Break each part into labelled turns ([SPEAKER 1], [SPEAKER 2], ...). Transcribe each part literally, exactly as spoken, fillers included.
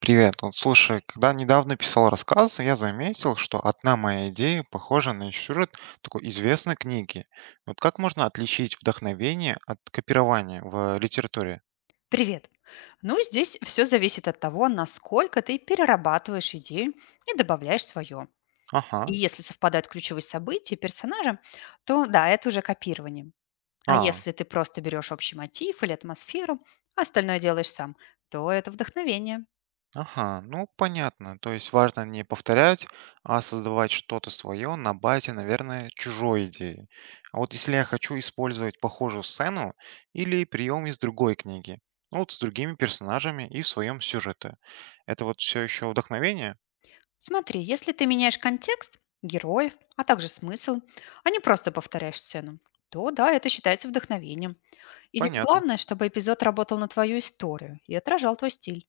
[SPEAKER 1] Привет. Вот слушай, когда недавно писал рассказ, я заметил, что одна моя идея похожа на сюжет такой известной книги. Вот как можно отличить вдохновение от копирования в литературе?
[SPEAKER 2] Привет! Ну, здесь все зависит от того, насколько ты перерабатываешь идею и добавляешь свое. И
[SPEAKER 1] Ага,
[SPEAKER 2] если совпадают ключевые события персонажа, то да, это уже копирование. А
[SPEAKER 1] а,
[SPEAKER 2] если ты просто берешь общий мотив или атмосферу, а остальное делаешь сам, то это вдохновение.
[SPEAKER 1] ага, ну понятно. То есть важно не повторять, а создавать что-то свое на базе, наверное, чужой идеи. А вот если я хочу использовать похожую сцену или прием из другой книги, ну вот с другими персонажами и в своем сюжете, это вот все еще вдохновение?
[SPEAKER 2] Смотри, если ты меняешь контекст, героев, а также смысл, а не просто повторяешь сцену, то да, это считается вдохновением. И здесь
[SPEAKER 1] Понятно,
[SPEAKER 2] главное, чтобы эпизод работал на твою историю и отражал твой стиль.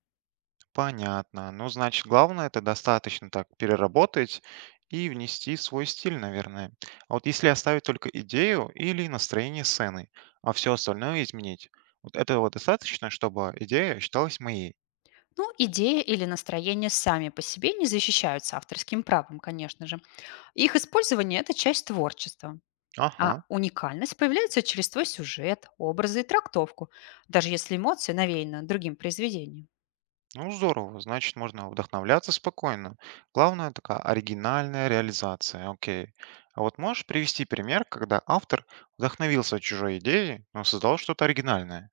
[SPEAKER 1] понятно. Ну, значит, главное это достаточно так переработать и внести свой стиль, наверное. А вот если оставить только идею или настроение сцены, а все остальное изменить, вот этого достаточно, чтобы идея считалась моей.
[SPEAKER 2] Ну, идея или настроение сами по себе не защищаются авторским правом, конечно же. Их использование – это часть творчества. А
[SPEAKER 1] Ага,
[SPEAKER 2] уникальность появляется через твой сюжет, образы и трактовку, даже если эмоции навеяны другим произведением.
[SPEAKER 1] ну здорово, значит, можно вдохновляться спокойно. Главное такая оригинальная реализация, окей. А вот можешь привести пример, когда автор вдохновился чужой идеей, но создал что-то оригинальное?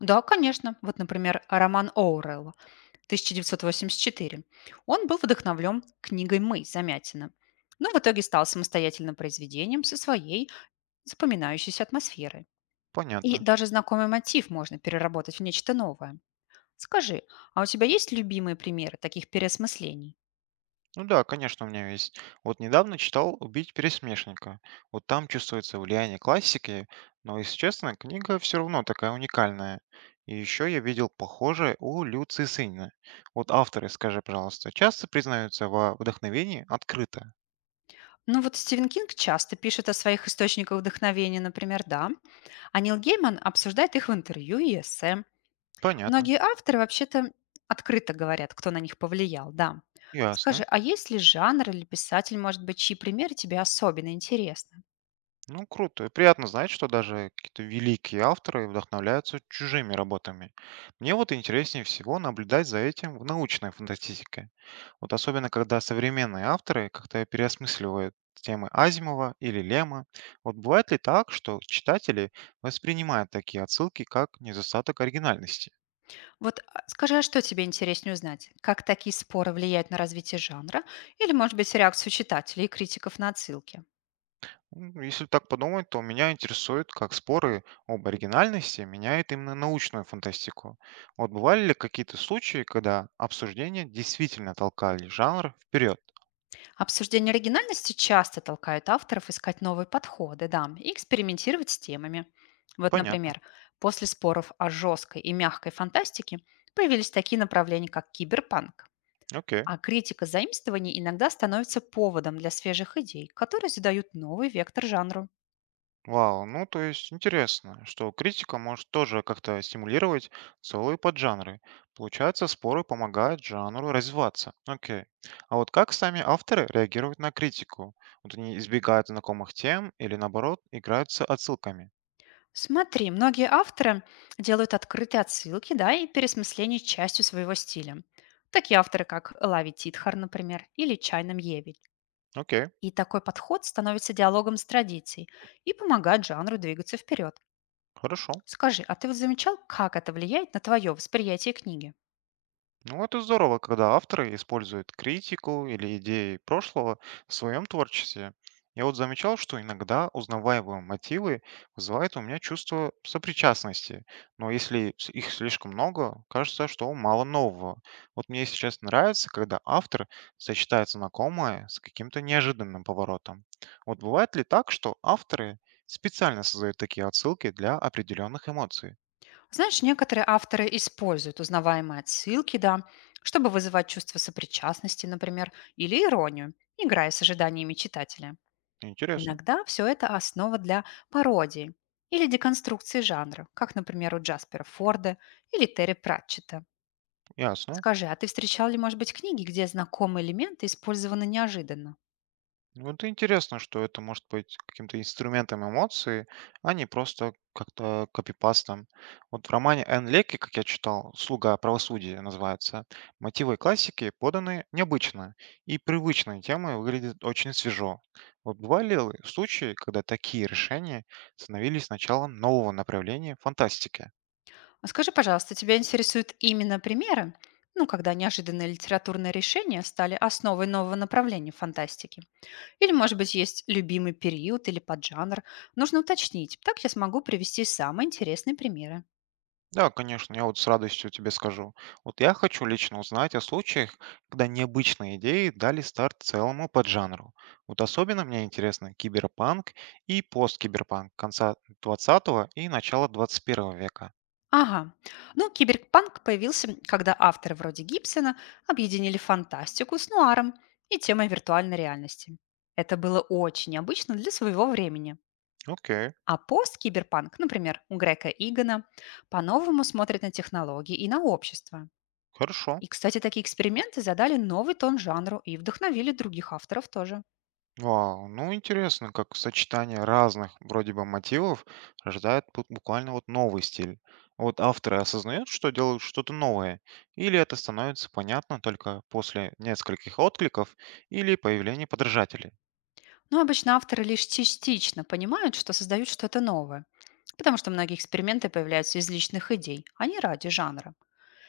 [SPEAKER 2] Да, конечно. Вот, например, роман Оурелла тысяча девятьсот восемьдесят четыре. Он был вдохновлен книгой «Мы» Замятина, но в итоге стал самостоятельным произведением со своей запоминающейся атмосферой. И
[SPEAKER 1] Понятно.
[SPEAKER 2] даже знакомый мотив можно переработать в нечто новое. Скажи, а у тебя есть любимые примеры таких переосмыслений?
[SPEAKER 1] Ну да, конечно, у меня есть. Вот недавно читал «Убить пересмешника». Вот там чувствуется влияние классики, но, если честно, книга все равно такая уникальная. И еще я видел похожее у Лю Цисыня. Вот авторы, скажи, пожалуйста, часто признаются во вдохновении открыто?
[SPEAKER 2] Ну вот Стивен Кинг часто пишет о своих источниках вдохновения, например, да, а Нил Гейман обсуждает их в интервью и эссе.
[SPEAKER 1] Понятно.
[SPEAKER 2] Многие авторы вообще-то открыто говорят, кто на них повлиял, да. Скажи,
[SPEAKER 1] Ясно.
[SPEAKER 2] а есть ли жанр или писатель, может быть, чьи примеры тебе особенно интересны?
[SPEAKER 1] Ну, круто. Приятно знать, что даже какие-то великие авторы вдохновляются чужими работами. Мне вот интереснее всего наблюдать за этим в научной фантастике. Вот особенно, когда современные авторы как-то переосмысливают темы Азимова или Лема. Вот бывает ли так, что читатели воспринимают такие отсылки как недостаток оригинальности?
[SPEAKER 2] Вот а, скажи, а что тебе интереснее узнать? Как такие споры влияют на развитие жанра? Или, может быть, реакцию читателей и критиков на отсылки?
[SPEAKER 1] М, Если так подумать, то меня интересует, как споры об оригинальности меняют именно научную фантастику. Вот бывали ли какие-то случаи, когда обсуждения действительно толкали жанр вперед?
[SPEAKER 2] Обсуждение оригинальности часто толкают авторов искать новые подходы, да, и экспериментировать с темами. Вот,
[SPEAKER 1] Понятно.
[SPEAKER 2] например, после споров о жесткой и мягкой фантастике появились такие направления, как киберпанк.
[SPEAKER 1] Окей.
[SPEAKER 2] А критика заимствований иногда становится поводом для свежих идей, которые задают новый вектор жанру.
[SPEAKER 1] Вау, ну то есть интересно, что критика может тоже как-то стимулировать целые поджанры. Получается, споры помогают жанру развиваться. Окей. А вот как сами авторы реагируют на критику? Вот они избегают знакомых тем или наоборот играются отсылками?
[SPEAKER 2] Смотри, многие авторы делают открытые отсылки, да, и пересмысление частью своего стиля. Такие авторы, как Лави Титхар, например, или Чайна Мьевич.
[SPEAKER 1] Окей,
[SPEAKER 2] И такой подход становится диалогом с традицией и помогает жанру двигаться вперед.
[SPEAKER 1] хорошо.
[SPEAKER 2] Скажи, а ты вот замечал, как это влияет на твое восприятие книги?
[SPEAKER 1] Ну, это здорово, когда авторы используют критику или идеи прошлого в своем творчестве. Я вот замечал, что иногда узнаваемые мотивы вызывают у меня чувство сопричастности, но если с- их слишком много, кажется, что мало нового. Вот мне сейчас нравится, когда автор сочетает знакомое с каким-то неожиданным поворотом. Вот бывает ли так, что авторы специально создают такие отсылки для определенных эмоций?
[SPEAKER 2] Знаешь, некоторые авторы используют узнаваемые отсылки, да, чтобы вызывать чувство сопричастности, например, или иронию, играя с ожиданиями читателя.
[SPEAKER 1] Интересно.
[SPEAKER 2] Иногда все это основа для пародии или деконструкции жанра, как, например, у Джаспера Форда или Терри Пратчета.
[SPEAKER 1] Ясно.
[SPEAKER 2] Скажи, а ты встречал ли, может быть, книги, где знакомые элементы использованы неожиданно?
[SPEAKER 1] Ну, это интересно, что это может быть каким-то инструментом эмоций, а не просто как-то копипастом. Вот в романе Энн Леки, как я читал, «Слуга правосудия» называется, мотивы классики поданы необычно, и привычные темы выглядят очень свежо. Вот бывали ли случаи, когда такие решения становились началом нового направления фантастики?
[SPEAKER 2] А скажи, пожалуйста, тебя интересуют именно примеры, ну, когда неожиданные литературные решения стали основой нового направления фантастики? Или, может быть, есть любимый период или поджанр? Нужно уточнить. Так я смогу привести самые интересные примеры.
[SPEAKER 1] Да, конечно, я вот с радостью тебе скажу. Вот я хочу лично узнать о случаях, когда необычные идеи дали старт целому поджанру. Вот особенно мне интересно киберпанк и посткиберпанк конца двадцатого и начала двадцать первого века.
[SPEAKER 2] Ага. Ну, киберпанк появился, когда авторы вроде Гибсона объединили фантастику с нуаром и темой виртуальной реальности. Это было очень необычно для своего времени.
[SPEAKER 1] Окей,
[SPEAKER 2] А пост-киберпанк, например, у Грека Игана, по-новому смотрит на технологии и на общество.
[SPEAKER 1] хорошо.
[SPEAKER 2] И, кстати, такие эксперименты задали новый тон жанру и вдохновили других авторов тоже.
[SPEAKER 1] Вау, ну интересно, как сочетание разных вроде бы мотивов рождает бу- буквально вот новый стиль. Вот авторы осознают, что делают что-то новое, или это становится понятно только после нескольких откликов или появления подражателей.
[SPEAKER 2] Но обычно авторы лишь частично понимают, что создают что-то новое, потому что многие эксперименты появляются из личных идей, а не ради жанра.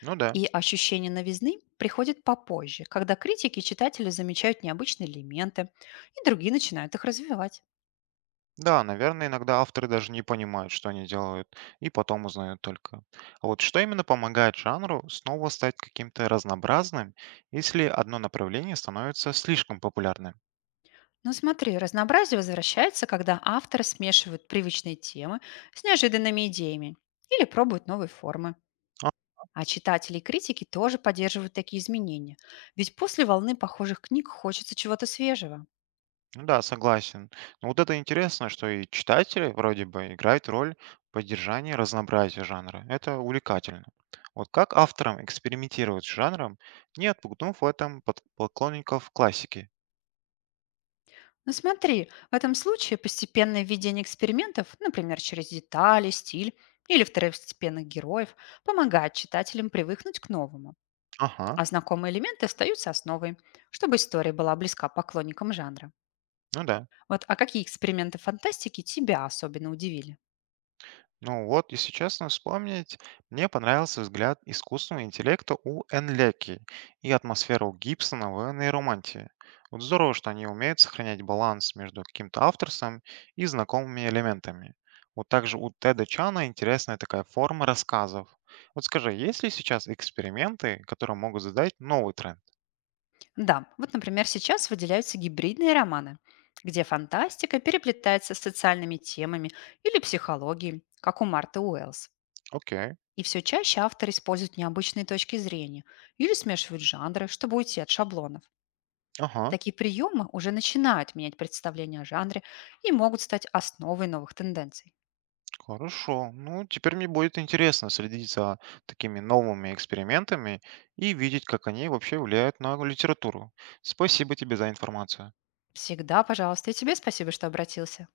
[SPEAKER 1] Ну да.
[SPEAKER 2] И ощущение новизны приходит попозже, когда критики и читатели замечают необычные элементы, и другие начинают их развивать.
[SPEAKER 1] Да, наверное, иногда авторы даже не понимают, что они делают, и потом узнают только. А вот что именно помогает жанру снова стать каким-то разнообразным, если одно направление становится слишком популярным?
[SPEAKER 2] Ну смотри, разнообразие возвращается, когда авторы смешивают привычные темы с неожиданными идеями или пробуют новые формы. А читатели и критики тоже поддерживают такие изменения. Ведь после волны похожих книг хочется чего-то свежего.
[SPEAKER 1] Ну да, согласен. Но вот это интересно, что и читатели вроде бы играют роль поддержания разнообразия жанра. Это увлекательно. Вот как авторам экспериментировать с жанром, не отпугнув в этом под- поклонников классики?
[SPEAKER 2] Но смотри, в этом случае постепенное введение экспериментов, например, через детали, стиль или второстепенных героев, помогает читателям привыкнуть к новому.
[SPEAKER 1] Ага,
[SPEAKER 2] А знакомые элементы остаются основой, чтобы история была близка поклонникам жанра.
[SPEAKER 1] ну да.
[SPEAKER 2] Вот, а какие эксперименты фантастики тебя особенно удивили?
[SPEAKER 1] Ну вот, если честно вспомнить, мне понравился взгляд искусственного интеллекта у Энлеки и атмосфера у Гибсона в нейромантии. Вот здорово, что они умеют сохранять баланс между каким-то авторством и знакомыми элементами. Вот также у Теда Чана интересная такая форма рассказов. Вот скажи, есть ли сейчас эксперименты, которые могут задать новый тренд?
[SPEAKER 2] Да, вот, например, сейчас выделяются гибридные романы, где фантастика переплетается с социальными темами или психологией, как у Марты Уэллс.
[SPEAKER 1] Окей,
[SPEAKER 2] И все чаще авторы используют необычные точки зрения или смешивают жанры, чтобы уйти от шаблонов.
[SPEAKER 1] ага.
[SPEAKER 2] Такие приемы уже начинают менять представление о жанре и могут стать основой новых тенденций.
[SPEAKER 1] Хорошо. Ну, теперь мне будет интересно следить за такими новыми экспериментами и видеть, как они вообще влияют на литературу. Спасибо тебе за информацию.
[SPEAKER 2] Всегда, пожалуйста, и тебе спасибо, что обратился.